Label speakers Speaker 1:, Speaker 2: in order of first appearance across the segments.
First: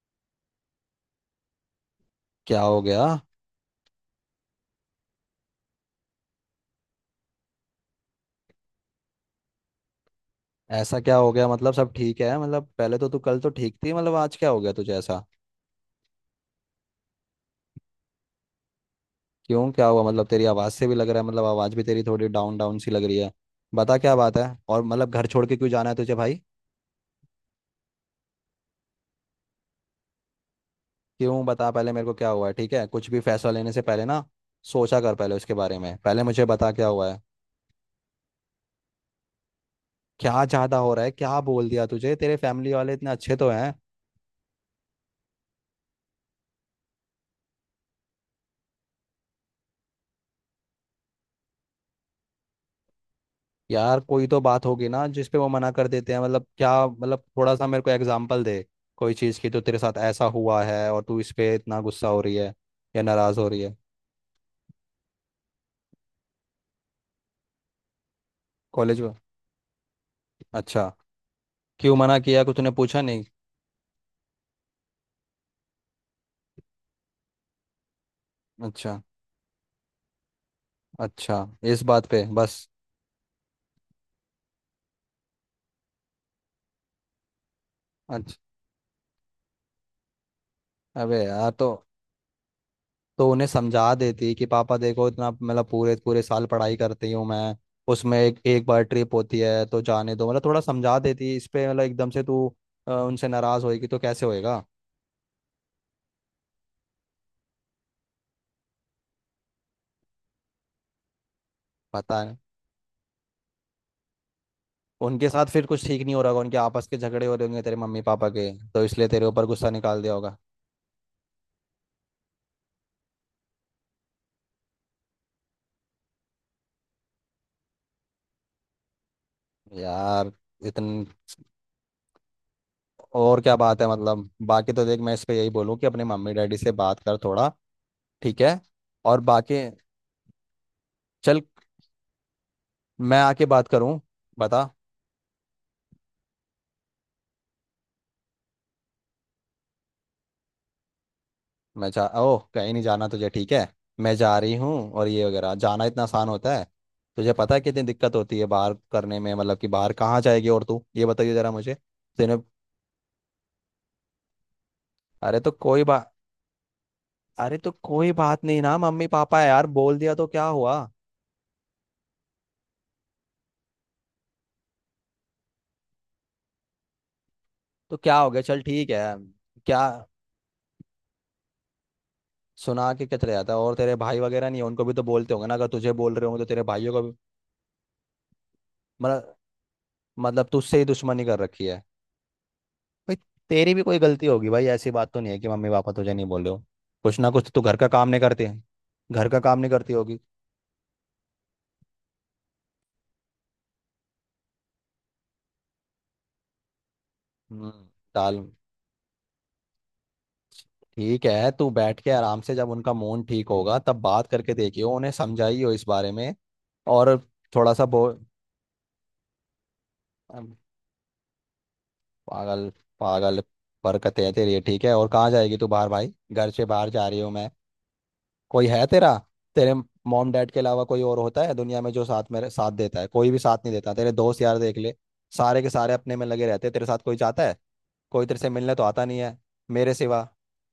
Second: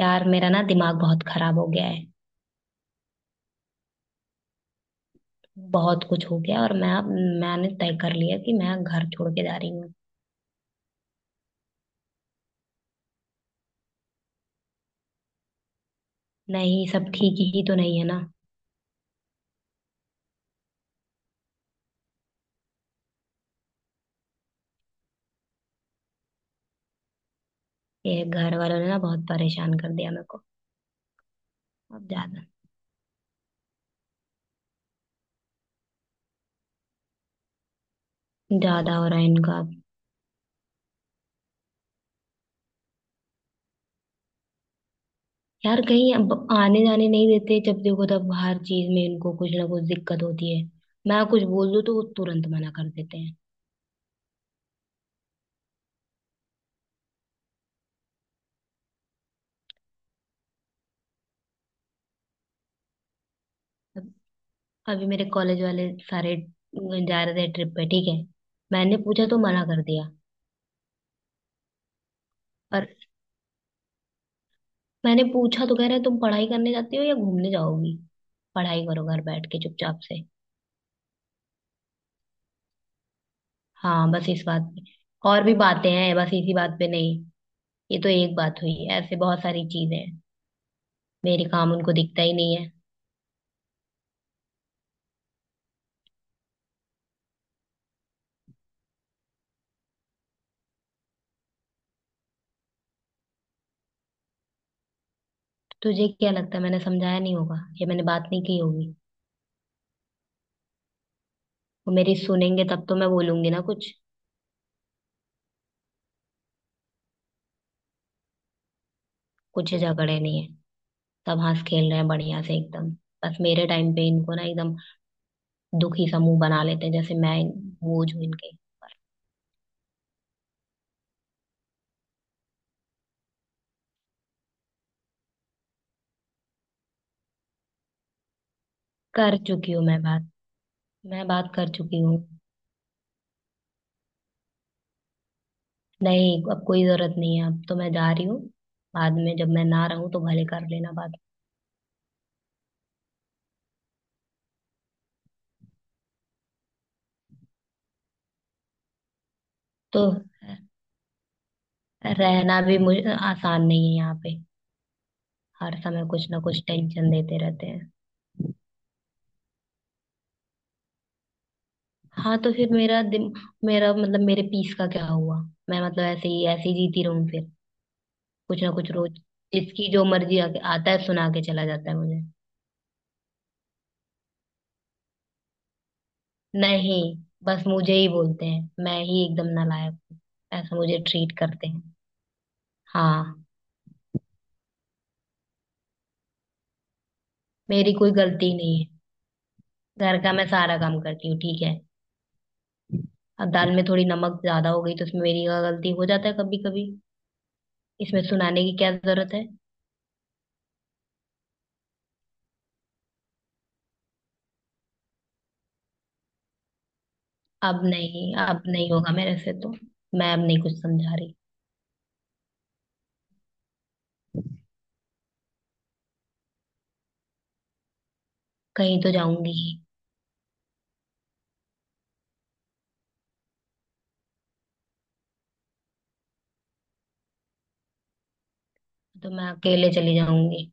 Speaker 1: यार मेरा ना दिमाग बहुत खराब हो गया है।
Speaker 2: क्या हो गया?
Speaker 1: बहुत कुछ हो गया और मैंने तय कर लिया कि मैं घर छोड़ के जा रही हूँ।
Speaker 2: ऐसा क्या हो गया? मतलब सब ठीक है? मतलब पहले तो तू कल तो ठीक थी। मतलब आज क्या हो गया तुझे ऐसा?
Speaker 1: नहीं, सब ठीक ही तो नहीं है ना।
Speaker 2: क्यों, क्या हुआ? मतलब तेरी आवाज से भी लग रहा है, मतलब आवाज भी तेरी थोड़ी डाउन डाउन सी लग रही है। बता क्या बात है? और मतलब घर छोड़ के क्यों जाना है तुझे भाई?
Speaker 1: ये घर वालों ने ना बहुत परेशान कर दिया मेरे को।
Speaker 2: क्यों, बता पहले मेरे
Speaker 1: अब
Speaker 2: को क्या हुआ
Speaker 1: ज्यादा
Speaker 2: है। ठीक है, कुछ भी फैसला लेने से पहले ना सोचा कर पहले उसके बारे में। पहले मुझे बता क्या हुआ है।
Speaker 1: ज्यादा हो रहा है इनका अब।
Speaker 2: क्या ज्यादा हो रहा है? क्या बोल दिया तुझे? तेरे फैमिली वाले इतने अच्छे तो हैं।
Speaker 1: यार कहीं अब आने जाने नहीं देते, जब देखो तब हर चीज में इनको कुछ ना कुछ दिक्कत होती है। मैं कुछ बोल दूँ तो वो तुरंत मना कर देते हैं।
Speaker 2: यार कोई तो बात होगी ना जिसपे वो मना कर देते हैं। मतलब क्या? मतलब थोड़ा सा मेरे को एग्जांपल दे। कोई चीज़ की तो तेरे साथ ऐसा हुआ है और तू इस पे इतना गुस्सा हो रही है या नाराज़ हो रही है?
Speaker 1: अब अभी मेरे कॉलेज वाले सारे जा रहे थे ट्रिप पे, ठीक है। मैंने
Speaker 2: कॉलेज में?
Speaker 1: पूछा तो मना कर दिया।
Speaker 2: अच्छा, क्यों मना किया? कुछ तूने पूछा
Speaker 1: और
Speaker 2: नहीं?
Speaker 1: मैंने पूछा तो कह रहे तुम पढ़ाई करने जाती हो या घूमने जाओगी। पढ़ाई
Speaker 2: अच्छा।
Speaker 1: करो घर बैठ के चुपचाप से।
Speaker 2: अच्छा। इस बात पे बस?
Speaker 1: हाँ, बस इस बात पे। और भी बातें हैं, बस इसी बात पे नहीं। ये तो एक
Speaker 2: अच्छा।
Speaker 1: बात हुई, ऐसे बहुत सारी चीजें हैं।
Speaker 2: अबे
Speaker 1: मेरे
Speaker 2: यार तो।
Speaker 1: काम उनको दिखता ही नहीं है।
Speaker 2: तो उन्हें समझा देती कि पापा देखो, इतना मतलब पूरे पूरे साल पढ़ाई करती हूँ मैं। उसमें एक एक बार ट्रिप होती है तो जाने दो, मतलब थोड़ा समझा देती इस पे। मतलब एकदम से तू उनसे नाराज़ होएगी तो कैसे होएगा?
Speaker 1: तो तुझे क्या लगता है मैंने समझाया नहीं होगा या मैंने बात नहीं की होगी। वो मेरी
Speaker 2: पता है,
Speaker 1: सुनेंगे तब तो मैं बोलूंगी ना कुछ।
Speaker 2: उनके साथ फिर कुछ ठीक नहीं हो रहा होगा, उनके आपस के झगड़े हो रहे होंगे तेरे मम्मी पापा के, तो इसलिए तेरे ऊपर गुस्सा
Speaker 1: कुछ
Speaker 2: निकाल दिया
Speaker 1: झगड़े
Speaker 2: होगा।
Speaker 1: नहीं है। सब हंस खेल रहे हैं बढ़िया से एकदम। बस मेरे टाइम पे इनको ना एकदम दुखी सा मुंह बना लेते हैं, जैसे मैं बोझ हूं इनके।
Speaker 2: यार इतन और क्या बात है? मतलब बाकी तो देख, मैं इस पे यही बोलूँ कि अपने मम्मी डैडी से बात कर थोड़ा, ठीक है? और
Speaker 1: कर
Speaker 2: बाकी।
Speaker 1: चुकी हूँ मैं बात। मैं
Speaker 2: चल,
Speaker 1: बात कर चुकी हूँ।
Speaker 2: मैं आके बात करूँ, बता।
Speaker 1: नहीं, अब कोई जरूरत नहीं है, अब तो मैं जा रही हूँ। बाद में जब मैं ना रहूँ तो भले कर लेना बात।
Speaker 2: मैं जा ओह, कहीं नहीं जाना तुझे, ठीक है? मैं जा रही हूँ और ये वगैरह, जाना इतना आसान होता है? तुझे पता है कितनी दिक्कत होती है बाहर करने में, मतलब कि बाहर
Speaker 1: तो
Speaker 2: कहाँ जाएगी? और तू ये बताइए जरा मुझे। तेने
Speaker 1: रहना भी मुझे आसान नहीं है यहाँ पे।
Speaker 2: अरे तो
Speaker 1: हर
Speaker 2: कोई
Speaker 1: समय
Speaker 2: बात
Speaker 1: कुछ ना कुछ टेंशन देते
Speaker 2: अरे
Speaker 1: रहते
Speaker 2: तो
Speaker 1: हैं।
Speaker 2: कोई बात नहीं ना, मम्मी पापा है यार, बोल दिया तो क्या हुआ?
Speaker 1: हाँ तो फिर मेरा मतलब मेरे पीस का क्या हुआ। मैं मतलब ऐसे ही जीती रहूँ फिर।
Speaker 2: तो क्या हो गया, चल
Speaker 1: कुछ ना
Speaker 2: ठीक
Speaker 1: कुछ
Speaker 2: है।
Speaker 1: रोज,
Speaker 2: क्या?
Speaker 1: जिसकी जो मर्जी आके आता है सुना के चला जाता है मुझे।
Speaker 2: सुना के क्या चले जाता है? और तेरे भाई वगैरह नहीं है, उनको भी तो बोलते होंगे ना, अगर तुझे बोल रहे होंगे तो तेरे भाइयों
Speaker 1: नहीं,
Speaker 2: को भी।
Speaker 1: बस मुझे ही बोलते हैं, मैं ही
Speaker 2: मतलब
Speaker 1: एकदम नालायक हूँ।
Speaker 2: मतलब
Speaker 1: ऐसा
Speaker 2: तुझसे ही
Speaker 1: मुझे
Speaker 2: दुश्मनी
Speaker 1: ट्रीट
Speaker 2: कर रखी
Speaker 1: करते हैं।
Speaker 2: है? भाई
Speaker 1: हाँ।
Speaker 2: तेरी भी कोई गलती होगी भाई, ऐसी बात तो नहीं है कि मम्मी पापा तुझे नहीं बोल रहे हो, कुछ ना कुछ तो। तू घर का
Speaker 1: मेरी
Speaker 2: काम
Speaker 1: कोई
Speaker 2: नहीं करते,
Speaker 1: गलती नहीं है।
Speaker 2: घर का काम नहीं करती होगी।
Speaker 1: घर का मैं सारा काम करती हूँ, ठीक है। अब दाल में थोड़ी नमक ज्यादा हो गई तो उसमें मेरी गलती हो जाता है कभी कभी।
Speaker 2: हम्म।
Speaker 1: इसमें
Speaker 2: दाल।
Speaker 1: सुनाने की क्या जरूरत है।
Speaker 2: ठीक है, तू बैठ के आराम से, जब उनका मूड ठीक होगा तब बात करके देखियो, उन्हें समझाइयो इस बारे में। और थोड़ा
Speaker 1: अब
Speaker 2: सा बोल।
Speaker 1: नहीं, अब नहीं होगा मेरे से तो। मैं अब नहीं कुछ समझा रही।
Speaker 2: पागल! पागल! बरकत है तेरी, ठीक है? और कहाँ जाएगी तू बाहर भाई, घर से बाहर जा रही हूँ मैं, कोई है
Speaker 1: कहीं तो
Speaker 2: तेरा?
Speaker 1: जाऊंगी
Speaker 2: तेरे
Speaker 1: ही।
Speaker 2: मॉम डैड के अलावा कोई और होता है दुनिया में जो साथ, मेरे साथ देता है? कोई भी साथ नहीं देता। तेरे दोस्त यार देख ले, सारे के सारे अपने में लगे रहते हैं, तेरे साथ कोई जाता है? कोई तेरे से मिलने तो आता नहीं
Speaker 1: तो
Speaker 2: है।
Speaker 1: मैं अकेले
Speaker 2: मेरे
Speaker 1: चली
Speaker 2: सिवा।
Speaker 1: जाऊंगी।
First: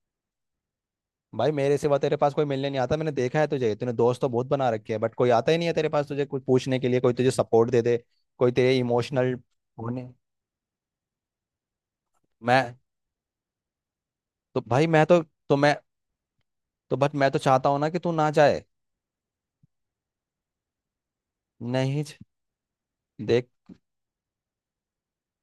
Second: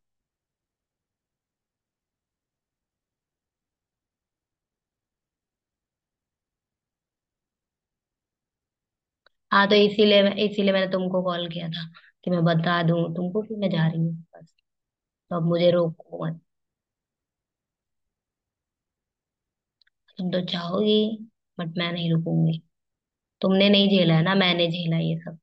Speaker 2: भाई मेरे सिवा तेरे पास कोई मिलने नहीं आता, मैंने देखा है तुझे, तूने दोस्त तो बहुत बना रखे हैं बट कोई आता ही नहीं है तेरे पास तुझे कुछ पूछने के लिए, कोई तुझे सपोर्ट दे दे, कोई तेरे इमोशनल
Speaker 1: हाँ, तो
Speaker 2: होने।
Speaker 1: इसीलिए इसीलिए मैंने तुमको कॉल किया था कि मैं
Speaker 2: मैं
Speaker 1: बता दूं तुमको कि मैं जा रही हूँ बस।
Speaker 2: तो भाई मैं
Speaker 1: तो अब
Speaker 2: तो
Speaker 1: मुझे
Speaker 2: मैं
Speaker 1: रोको मत।
Speaker 2: तो बट मैं तो चाहता हूँ ना कि तू ना जाए।
Speaker 1: तुम तो चाहोगी, बट मैं
Speaker 2: नहीं
Speaker 1: नहीं रुकूंगी।
Speaker 2: देख,
Speaker 1: तुमने नहीं झेला है ना, मैंने झेला ये सब।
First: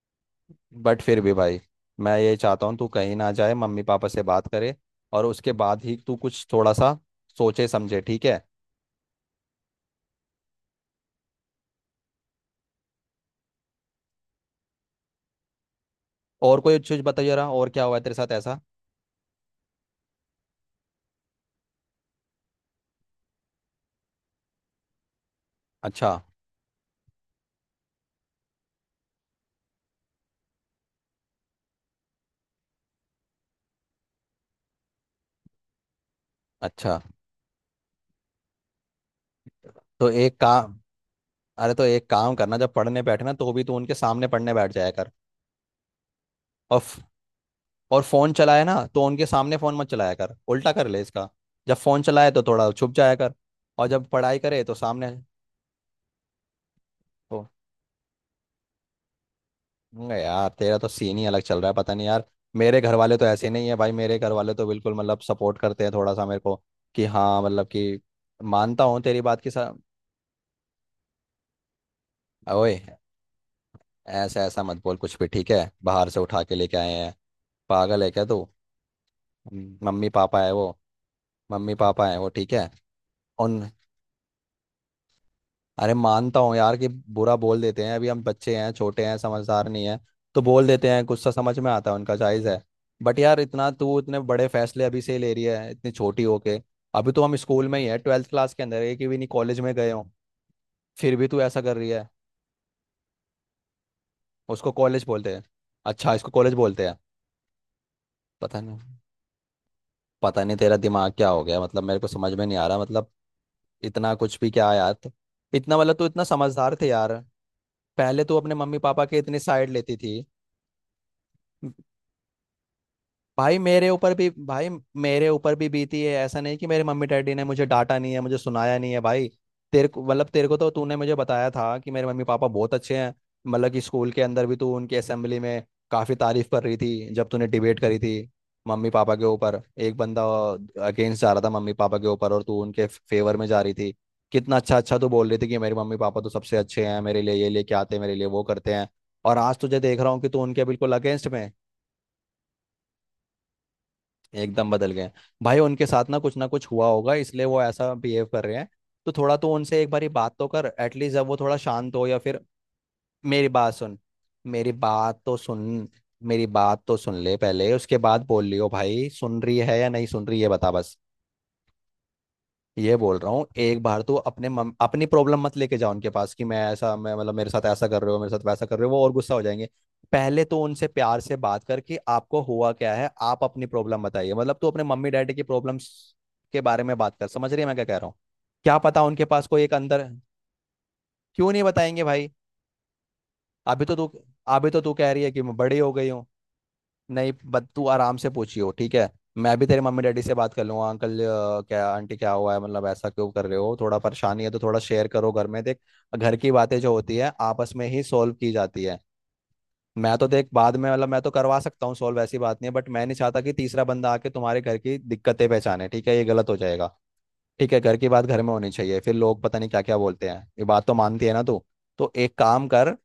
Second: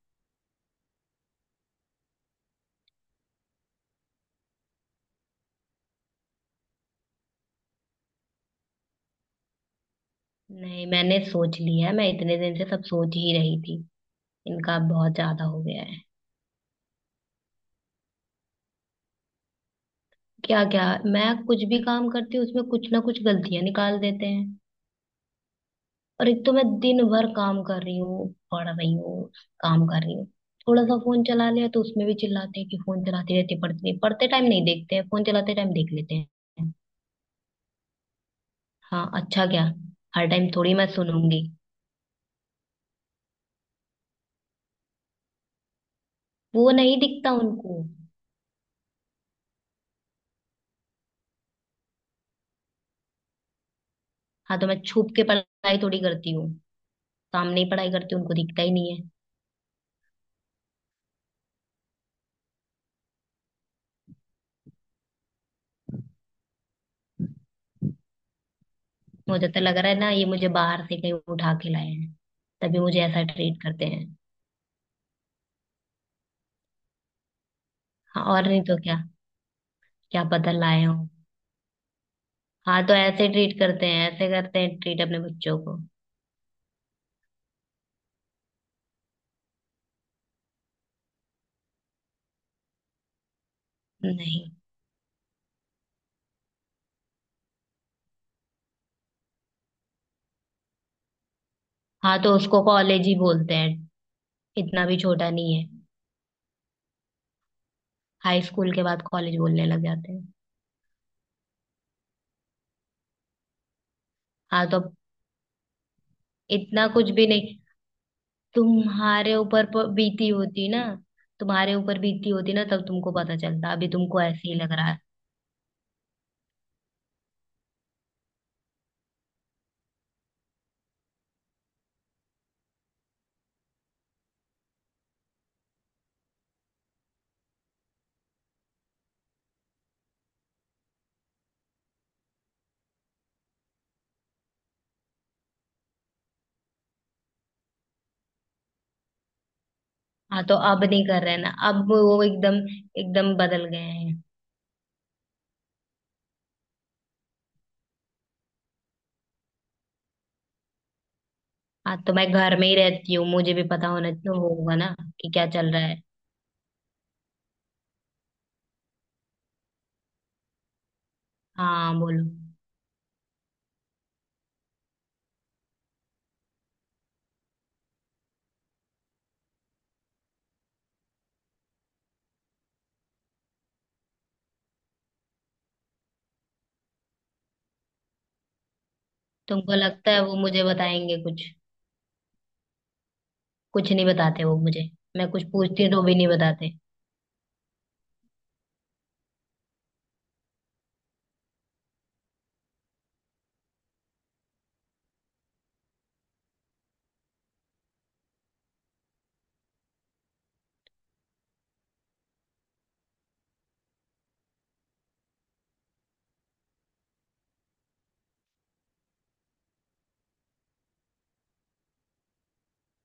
Speaker 2: बट फिर भी भाई, मैं ये चाहता हूँ तू कहीं ना जाए, मम्मी पापा से बात करे, और उसके बाद ही तू कुछ थोड़ा सा सोचे समझे, ठीक है?
Speaker 1: नहीं, मैंने सोच लिया है, मैं इतने दिन से सब सोच ही रही थी। इनका बहुत ज्यादा हो गया है।
Speaker 2: और कोई चीज बता जरा, और क्या हुआ है तेरे साथ ऐसा?
Speaker 1: क्या क्या। मैं कुछ भी काम करती हूँ उसमें कुछ ना कुछ गलतियां निकाल देते हैं।
Speaker 2: अच्छा।
Speaker 1: और एक तो मैं दिन भर काम कर रही हूँ, पढ़ रही हूँ, काम कर रही हूँ। थोड़ा सा फोन चला लिया तो उसमें भी चिल्लाते हैं कि फोन चलाते रहते हैं, पढ़ते नहीं, पढ़ते टाइम नहीं देखते हैं, फोन चलाते टाइम देख लेते हैं।
Speaker 2: अच्छा।
Speaker 1: हाँ अच्छा क्या।
Speaker 2: तो
Speaker 1: हर
Speaker 2: एक
Speaker 1: टाइम
Speaker 2: काम
Speaker 1: थोड़ी मैं सुनूंगी।
Speaker 2: अरे तो एक काम करना, जब पढ़ने बैठे ना तो भी तू उनके सामने पढ़ने बैठ जाया कर।
Speaker 1: वो
Speaker 2: और
Speaker 1: नहीं दिखता उनको।
Speaker 2: और फोन चलाए ना तो उनके सामने फोन मत चलाया कर, उल्टा कर ले इसका। जब फोन चलाए तो थोड़ा छुप जाया कर और जब पढ़ाई
Speaker 1: हाँ
Speaker 2: करे
Speaker 1: तो
Speaker 2: तो
Speaker 1: मैं छुप
Speaker 2: सामने।
Speaker 1: के पढ़ाई थोड़ी करती हूँ। सामने ही पढ़ाई करती हूँ, उनको दिखता ही नहीं है।
Speaker 2: मैं यार, तेरा तो सीन ही अलग चल रहा है, पता नहीं यार। मेरे घर वाले तो ऐसे नहीं है भाई, मेरे घर वाले तो बिल्कुल मतलब सपोर्ट करते हैं थोड़ा सा मेरे को, कि हाँ मतलब कि मानता हूँ तेरी बात
Speaker 1: मुझे
Speaker 2: की
Speaker 1: तो
Speaker 2: सा।
Speaker 1: लग रहा है ना ये मुझे बाहर से कहीं उठा के लाए हैं।
Speaker 2: ओए!
Speaker 1: तभी मुझे ऐसा ट्रीट करते हैं।
Speaker 2: ऐसा ऐसा मत बोल कुछ भी, ठीक है? बाहर से उठा के लेके आए हैं? पागल है क्या
Speaker 1: हाँ,
Speaker 2: तू?
Speaker 1: और नहीं तो क्या।
Speaker 2: मम्मी
Speaker 1: क्या
Speaker 2: पापा है
Speaker 1: पता
Speaker 2: वो।
Speaker 1: लाए हो।
Speaker 2: मम्मी पापा है वो, ठीक है।
Speaker 1: हाँ तो ऐसे ट्रीट
Speaker 2: उन
Speaker 1: करते हैं, ऐसे करते हैं ट्रीट अपने बच्चों को।
Speaker 2: अरे मानता हूँ यार कि बुरा बोल देते हैं, अभी हम बच्चे हैं, छोटे हैं, समझदार नहीं है, तो बोल देते हैं, गुस्सा समझ में आता है उनका, जायज़ है। बट यार इतना तू, इतने बड़े
Speaker 1: नहीं।
Speaker 2: फैसले अभी से ही ले रही है इतनी छोटी होके? अभी तो हम स्कूल में ही है, ट्वेल्थ क्लास के अंदर, एक भी नहीं कॉलेज में गए हो, फिर भी तू ऐसा कर रही है।
Speaker 1: हाँ, तो उसको कॉलेज ही बोलते हैं।
Speaker 2: उसको
Speaker 1: इतना भी
Speaker 2: कॉलेज
Speaker 1: छोटा
Speaker 2: बोलते हैं?
Speaker 1: नहीं है।
Speaker 2: अच्छा, इसको कॉलेज बोलते हैं?
Speaker 1: हाई
Speaker 2: पता
Speaker 1: स्कूल
Speaker 2: नहीं,
Speaker 1: के बाद कॉलेज बोलने लग जाते हैं।
Speaker 2: पता नहीं तेरा दिमाग क्या हो गया मतलब, मेरे को समझ में नहीं आ रहा मतलब। इतना कुछ भी
Speaker 1: हाँ
Speaker 2: क्या
Speaker 1: तो
Speaker 2: यार
Speaker 1: अब।
Speaker 2: तो, इतना मतलब तू इतना समझदार
Speaker 1: इतना
Speaker 2: थे
Speaker 1: कुछ
Speaker 2: यार।
Speaker 1: भी नहीं।
Speaker 2: पहले तू अपने मम्मी पापा के
Speaker 1: तुम्हारे
Speaker 2: इतनी
Speaker 1: ऊपर
Speaker 2: साइड लेती थी।
Speaker 1: बीती होती ना। तुम्हारे ऊपर बीती होती ना तब तुमको पता चलता, अभी तुमको ऐसे ही
Speaker 2: भाई
Speaker 1: लग रहा है।
Speaker 2: मेरे ऊपर भी बीती है, ऐसा नहीं कि मेरे मम्मी डैडी ने मुझे डांटा नहीं है, मुझे सुनाया नहीं है भाई। तेरे को तो तूने मुझे बताया था कि मेरे मम्मी पापा बहुत अच्छे हैं, मतलब कि स्कूल के अंदर भी तू उनकी असेंबली में काफ़ी तारीफ कर रही थी जब तूने डिबेट करी थी मम्मी पापा के ऊपर। एक बंदा अगेंस्ट जा रहा था मम्मी पापा के ऊपर और तू उनके फेवर में जा रही थी। कितना अच्छा अच्छा तू बोल रही थी कि मेरे मम्मी पापा तो सबसे अच्छे हैं, मेरे लिए ये लेके आते हैं, मेरे लिए वो करते हैं। और आज तुझे देख रहा हूँ कि तू
Speaker 1: हाँ तो
Speaker 2: उनके
Speaker 1: अब
Speaker 2: बिल्कुल
Speaker 1: नहीं कर
Speaker 2: अगेंस्ट
Speaker 1: रहे
Speaker 2: में
Speaker 1: ना,
Speaker 2: है।
Speaker 1: अब वो एकदम एकदम बदल गए हैं।
Speaker 2: एकदम बदल गए हैं। भाई, उनके साथ ना कुछ हुआ होगा, इसलिए वो ऐसा बिहेव कर रहे हैं। तो थोड़ा तो उनसे एक बारी बात तो कर एटलीस्ट, जब वो थोड़ा शांत
Speaker 1: हाँ
Speaker 2: हो
Speaker 1: तो
Speaker 2: या
Speaker 1: मैं
Speaker 2: फिर।
Speaker 1: घर में ही रहती हूँ,
Speaker 2: मेरी
Speaker 1: मुझे भी
Speaker 2: बात
Speaker 1: पता
Speaker 2: सुन,
Speaker 1: होना तो
Speaker 2: मेरी
Speaker 1: होगा ना
Speaker 2: बात
Speaker 1: कि
Speaker 2: तो
Speaker 1: क्या चल रहा
Speaker 2: सुन,
Speaker 1: है।
Speaker 2: मेरी बात तो सुन ले पहले, उसके बाद बोल लियो भाई। सुन रही है या नहीं सुन रही है? बता बस।
Speaker 1: हाँ, बोलो।
Speaker 2: ये बोल रहा हूँ, एक बार तो अपने अपनी प्रॉब्लम मत लेके जाओ उनके पास कि मैं ऐसा, मैं मतलब मेरे साथ ऐसा कर रहे हो, मेरे साथ वैसा कर रहे हो, वो और गुस्सा हो जाएंगे। पहले तो उनसे प्यार से बात करके, आपको हुआ क्या है, आप अपनी प्रॉब्लम बताइए, मतलब तू अपने मम्मी डैडी की प्रॉब्लम्स के बारे में बात कर, समझ रही है मैं क्या कह रहा हूँ? क्या पता उनके पास कोई एक
Speaker 1: तुमको
Speaker 2: अंदर।
Speaker 1: लगता है वो मुझे बताएंगे कुछ।
Speaker 2: क्यों नहीं बताएंगे भाई? अभी
Speaker 1: कुछ
Speaker 2: तो
Speaker 1: नहीं
Speaker 2: तू
Speaker 1: बताते वो
Speaker 2: अभी तो
Speaker 1: मुझे।
Speaker 2: तू कह रही
Speaker 1: मैं
Speaker 2: है कि
Speaker 1: कुछ
Speaker 2: मैं बड़ी
Speaker 1: पूछती
Speaker 2: हो
Speaker 1: हूँ तो
Speaker 2: गई
Speaker 1: भी
Speaker 2: हूँ।
Speaker 1: नहीं बताते।
Speaker 2: नहीं, बट तू आराम से पूछियो, ठीक है? मैं भी तेरे मम्मी डैडी से बात कर लूंगा, अंकल क्या आंटी, क्या हुआ है, मतलब ऐसा क्यों कर रहे हो, थोड़ा परेशानी है तो थोड़ा शेयर करो घर में, देख। घर की बातें जो होती है, आपस में ही सॉल्व की जाती है। मैं तो देख बाद में, मतलब मैं तो करवा सकता हूँ सॉल्व, ऐसी बात नहीं है, बट मैं नहीं चाहता कि तीसरा बंदा आके तुम्हारे घर की दिक्कतें पहचाने, ठीक है, ये गलत हो जाएगा। ठीक है, घर की बात घर में होनी चाहिए, फिर लोग पता नहीं क्या क्या बोलते हैं। ये बात तो मानती है ना तू? तो एक काम कर,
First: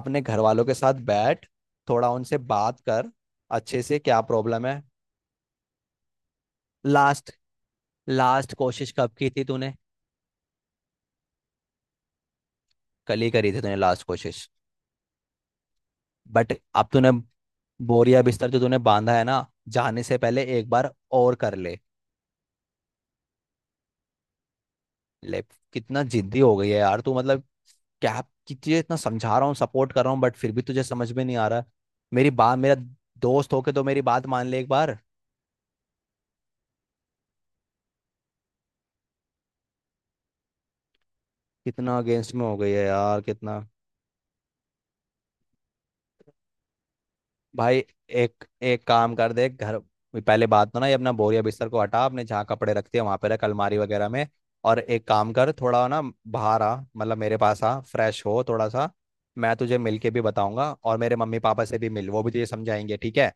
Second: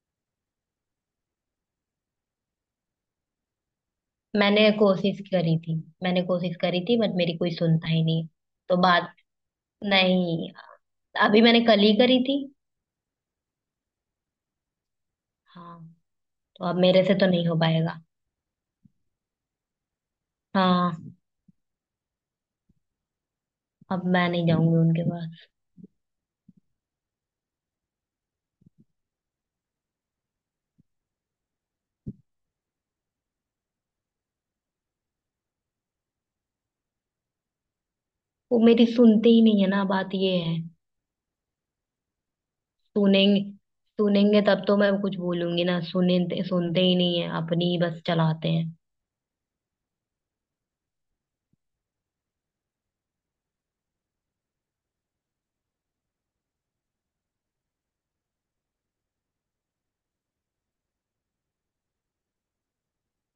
Speaker 2: अपने घर वालों के साथ बैठ, थोड़ा उनसे बात कर अच्छे से, क्या
Speaker 1: मैंने
Speaker 2: प्रॉब्लम है।
Speaker 1: कोशिश करी थी। मैंने कोशिश करी थी बट
Speaker 2: लास्ट,
Speaker 1: मेरी कोई सुनता ही नहीं।
Speaker 2: लास्ट
Speaker 1: तो
Speaker 2: कोशिश कब
Speaker 1: बात
Speaker 2: की थी तूने?
Speaker 1: नहीं, अभी मैंने कल ही करी थी।
Speaker 2: कल ही करी थी तूने लास्ट कोशिश?
Speaker 1: हाँ,
Speaker 2: बट
Speaker 1: तो अब
Speaker 2: अब
Speaker 1: मेरे
Speaker 2: तूने
Speaker 1: से तो नहीं हो पाएगा।
Speaker 2: बोरिया बिस्तर जो तूने बांधा है ना, जाने से पहले एक बार
Speaker 1: हाँ,
Speaker 2: और कर ले।
Speaker 1: अब मैं नहीं जाऊंगी उनके
Speaker 2: ले!
Speaker 1: पास।
Speaker 2: कितना जिद्दी हो गई है यार तू, मतलब क्या, कि तुझे इतना समझा रहा हूँ, सपोर्ट कर रहा हूँ बट फिर भी तुझे समझ में नहीं आ रहा मेरी बात। मेरा दोस्त होके तो मेरी बात मान ले एक बार।
Speaker 1: वो मेरी सुनते ही नहीं है ना, बात ये है।
Speaker 2: कितना अगेंस्ट में हो गई है यार,
Speaker 1: सुनेंगे
Speaker 2: कितना!
Speaker 1: सुनेंगे तब तो मैं कुछ बोलूंगी ना, सुने। सुनते ही नहीं है, अपनी ही
Speaker 2: भाई
Speaker 1: बस
Speaker 2: एक
Speaker 1: चलाते हैं।
Speaker 2: एक काम कर दे घर। पहले बात तो ना ये, अपना बोरिया बिस्तर को हटा, अपने जहाँ कपड़े रखते हैं वहां पे रख, अलमारी वगैरह में। और एक काम कर थोड़ा ना, बाहर आ, मतलब मेरे पास आ, फ्रेश हो थोड़ा सा। मैं तुझे मिल के भी बताऊंगा और मेरे मम्मी पापा से भी मिल, वो भी तुझे समझाएंगे, ठीक है?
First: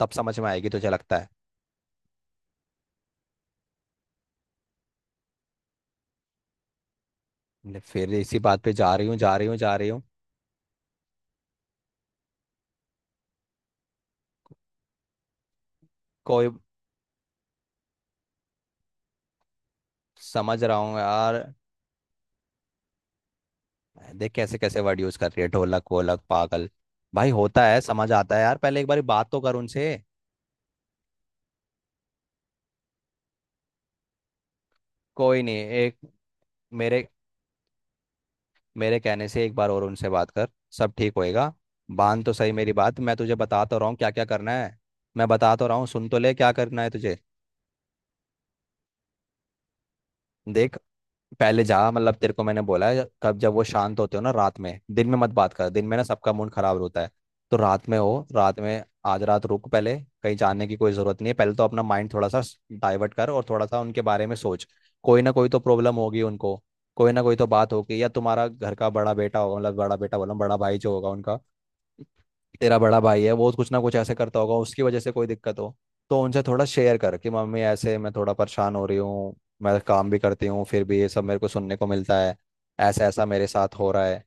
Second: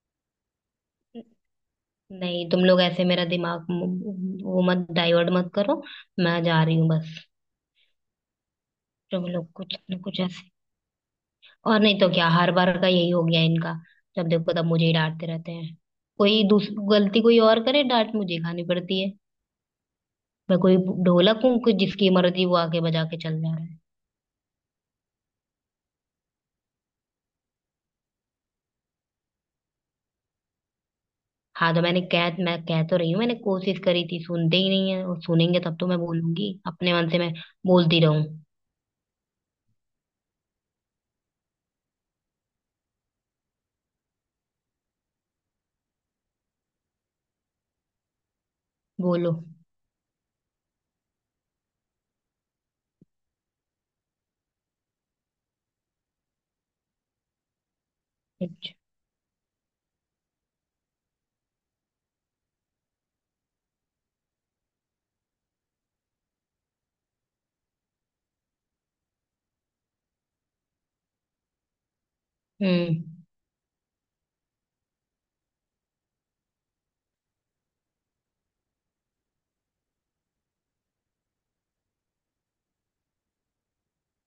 Speaker 2: तब समझ में आएगी तुझे लगता है?
Speaker 1: नहीं, तुम लोग ऐसे मेरा दिमाग म- वो मत डाइवर्ट मत करो। मैं जा रही हूँ बस।
Speaker 2: मैंने फिर इसी बात पे, जा रही हूँ,
Speaker 1: तुम
Speaker 2: जा रही
Speaker 1: लोग
Speaker 2: हूँ, जा
Speaker 1: कुछ
Speaker 2: रही
Speaker 1: न
Speaker 2: हूँ!
Speaker 1: कुछ ऐसे। और नहीं तो क्या, हर बार का यही हो गया इनका। जब देखो तब मुझे ही डांटते रहते हैं। कोई
Speaker 2: कोई
Speaker 1: दूस गलती कोई और करे, डांट मुझे खानी पड़ती है। मैं
Speaker 2: समझ रहा
Speaker 1: कोई
Speaker 2: हूँ
Speaker 1: ढोलक
Speaker 2: यार,
Speaker 1: हूँ कि जिसकी मर्जी वो आके बजा के चल जा रहा है।
Speaker 2: देख कैसे कैसे वर्ड यूज कर रही है, ढोलक वोलक पागल! भाई होता है, समझ आता है यार, पहले एक बार बात तो कर उनसे।
Speaker 1: हाँ तो मैं कह तो रही हूँ, मैंने कोशिश करी थी, सुनते ही नहीं है, और
Speaker 2: कोई नहीं।
Speaker 1: सुनेंगे तब तो
Speaker 2: एक
Speaker 1: मैं बोलूंगी अपने
Speaker 2: मेरे
Speaker 1: मन से, मैं बोलती रहूं।
Speaker 2: मेरे कहने से एक बार और उनसे बात कर, सब ठीक होएगा। बांध तो सही मेरी बात, मैं तुझे बता तो रहा हूँ क्या क्या करना है, मैं बता तो रहा हूँ, सुन तो ले क्या करना है तुझे।
Speaker 1: बोलो।
Speaker 2: देख, पहले जा, मतलब तेरे को मैंने बोला है कब, जब वो शांत होते हो ना रात में, दिन में मत बात कर, दिन में ना सबका मूड खराब होता है, तो रात में हो, रात
Speaker 1: अच्छा।
Speaker 2: में, आज रात रुक पहले। कहीं जाने की कोई जरूरत नहीं है, पहले तो अपना माइंड थोड़ा सा डाइवर्ट कर और थोड़ा सा उनके बारे में सोच। कोई ना कोई तो प्रॉब्लम होगी उनको, कोई ना कोई तो बात होगी। या तुम्हारा घर का बड़ा बेटा होगा, मतलब बड़ा बेटा बोला, बड़ा भाई जो होगा उनका, तेरा बड़ा
Speaker 1: हम्म।
Speaker 2: भाई है, वो कुछ ना कुछ ऐसे करता होगा, उसकी वजह से कोई दिक्कत हो। तो उनसे थोड़ा शेयर कर कि मम्मी, ऐसे मैं थोड़ा परेशान हो रही हूँ, मैं काम भी करती हूँ फिर भी ये सब मेरे को सुनने को मिलता है, ऐसा ऐसा मेरे साथ हो रहा है,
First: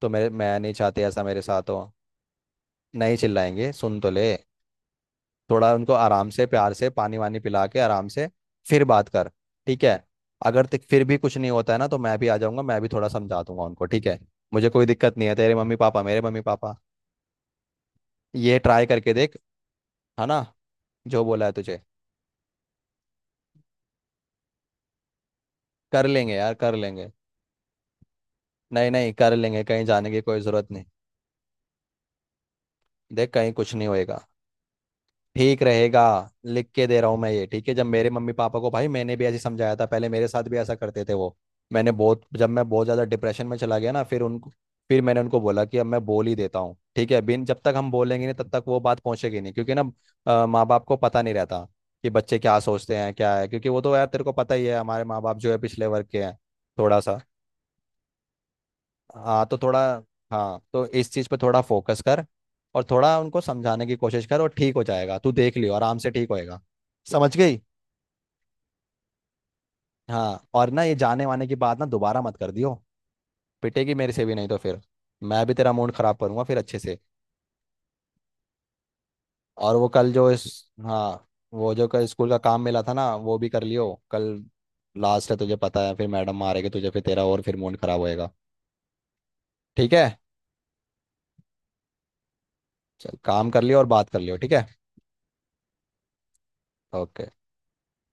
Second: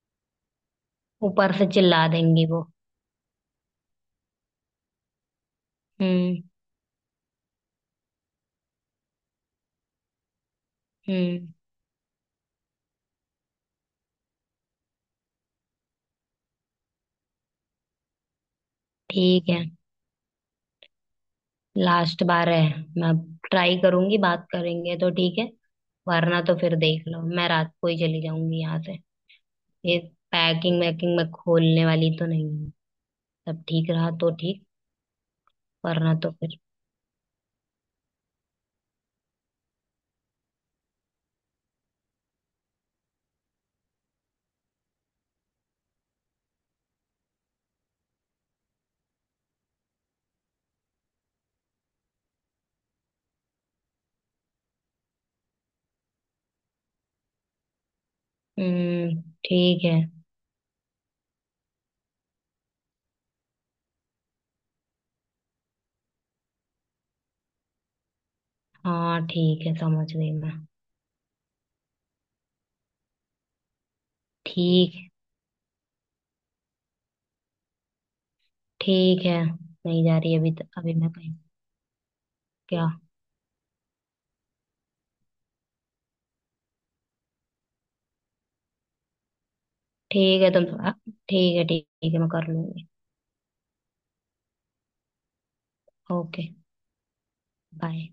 Speaker 2: तो मेरे मैं नहीं चाहती ऐसा मेरे
Speaker 1: ऊपर से
Speaker 2: साथ हो।
Speaker 1: चिल्ला देंगी वो।
Speaker 2: नहीं चिल्लाएंगे, सुन तो ले। थोड़ा उनको आराम
Speaker 1: हम्म।
Speaker 2: से, प्यार से पानी वानी पिला के, आराम से फिर बात कर, ठीक है? अगर तक फिर भी कुछ
Speaker 1: हम्म।
Speaker 2: नहीं होता है ना, तो मैं भी आ जाऊंगा, मैं भी थोड़ा समझा दूंगा उनको, ठीक है? मुझे कोई दिक्कत नहीं है, तेरे मम्मी पापा मेरे मम्मी पापा। ये ट्राई करके देख,
Speaker 1: ठीक है।
Speaker 2: है ना, जो बोला है तुझे।
Speaker 1: लास्ट बार है। मैं ट्राई करूंगी, बात करेंगे तो ठीक है।
Speaker 2: कर लेंगे
Speaker 1: वरना
Speaker 2: यार,
Speaker 1: तो
Speaker 2: कर
Speaker 1: फिर देख
Speaker 2: लेंगे।
Speaker 1: लो, मैं रात को ही चली जाऊंगी यहाँ
Speaker 2: नहीं,
Speaker 1: से।
Speaker 2: नहीं, कर लेंगे, कहीं
Speaker 1: ये
Speaker 2: जाने की कोई जरूरत
Speaker 1: पैकिंग
Speaker 2: नहीं।
Speaker 1: वैकिंग मैं खोलने वाली तो नहीं हूँ।
Speaker 2: देख, कहीं
Speaker 1: सब
Speaker 2: कुछ नहीं
Speaker 1: ठीक रहा
Speaker 2: होएगा,
Speaker 1: तो ठीक।
Speaker 2: ठीक रहेगा।
Speaker 1: वरना तो फिर।
Speaker 2: लिख के दे रहा हूँ मैं ये, ठीक है? जब मेरे मम्मी पापा को, भाई मैंने भी ऐसे समझाया था पहले, मेरे साथ भी ऐसा करते थे वो। मैंने बहुत जब मैं बहुत ज़्यादा डिप्रेशन में चला गया ना, फिर उनको, फिर मैंने उनको बोला कि अब मैं बोल ही देता हूँ, ठीक है। बिन जब तक हम बोलेंगे नहीं तब तक वो बात पहुंचेगी नहीं, क्योंकि ना माँ बाप को पता नहीं रहता कि बच्चे क्या सोचते हैं क्या है, क्योंकि वो तो यार तेरे को पता ही है, हमारे माँ बाप जो है पिछले वर्ग के हैं थोड़ा सा।
Speaker 1: हम्म।
Speaker 2: हाँ तो थोड़ा
Speaker 1: ठीक है।
Speaker 2: हाँ तो इस चीज़ पे थोड़ा फोकस कर, और थोड़ा उनको समझाने की कोशिश कर, और ठीक हो जाएगा तू, देख लियो, आराम से ठीक होएगा। समझ गई?
Speaker 1: हाँ ठीक है, समझ गई
Speaker 2: हाँ,
Speaker 1: मैं।
Speaker 2: और ना ये जाने वाने की बात ना दोबारा मत कर दियो, पिटेगी मेरे से भी, नहीं तो फिर
Speaker 1: ठीक है।
Speaker 2: मैं भी तेरा मूड खराब करूंगा फिर अच्छे से।
Speaker 1: ठीक है,
Speaker 2: और वो
Speaker 1: नहीं
Speaker 2: कल
Speaker 1: जा
Speaker 2: जो
Speaker 1: रही
Speaker 2: इस
Speaker 1: अभी, तो अभी मैं
Speaker 2: हाँ,
Speaker 1: कहीं।
Speaker 2: वो जो कल स्कूल का काम मिला
Speaker 1: क्या।
Speaker 2: था ना, वो भी कर लियो कल। लास्ट है तुझे पता है, फिर मैडम मारेगी तुझे, फिर तेरा और फिर मूड खराब होएगा, ठीक है?
Speaker 1: ठीक है, तुम थोड़ा। ठीक है, ठीक है, मैं कर लूंगी।
Speaker 2: चल काम कर लियो और बात कर लियो, ठीक है?
Speaker 1: ओके।
Speaker 2: ओके।
Speaker 1: बाय।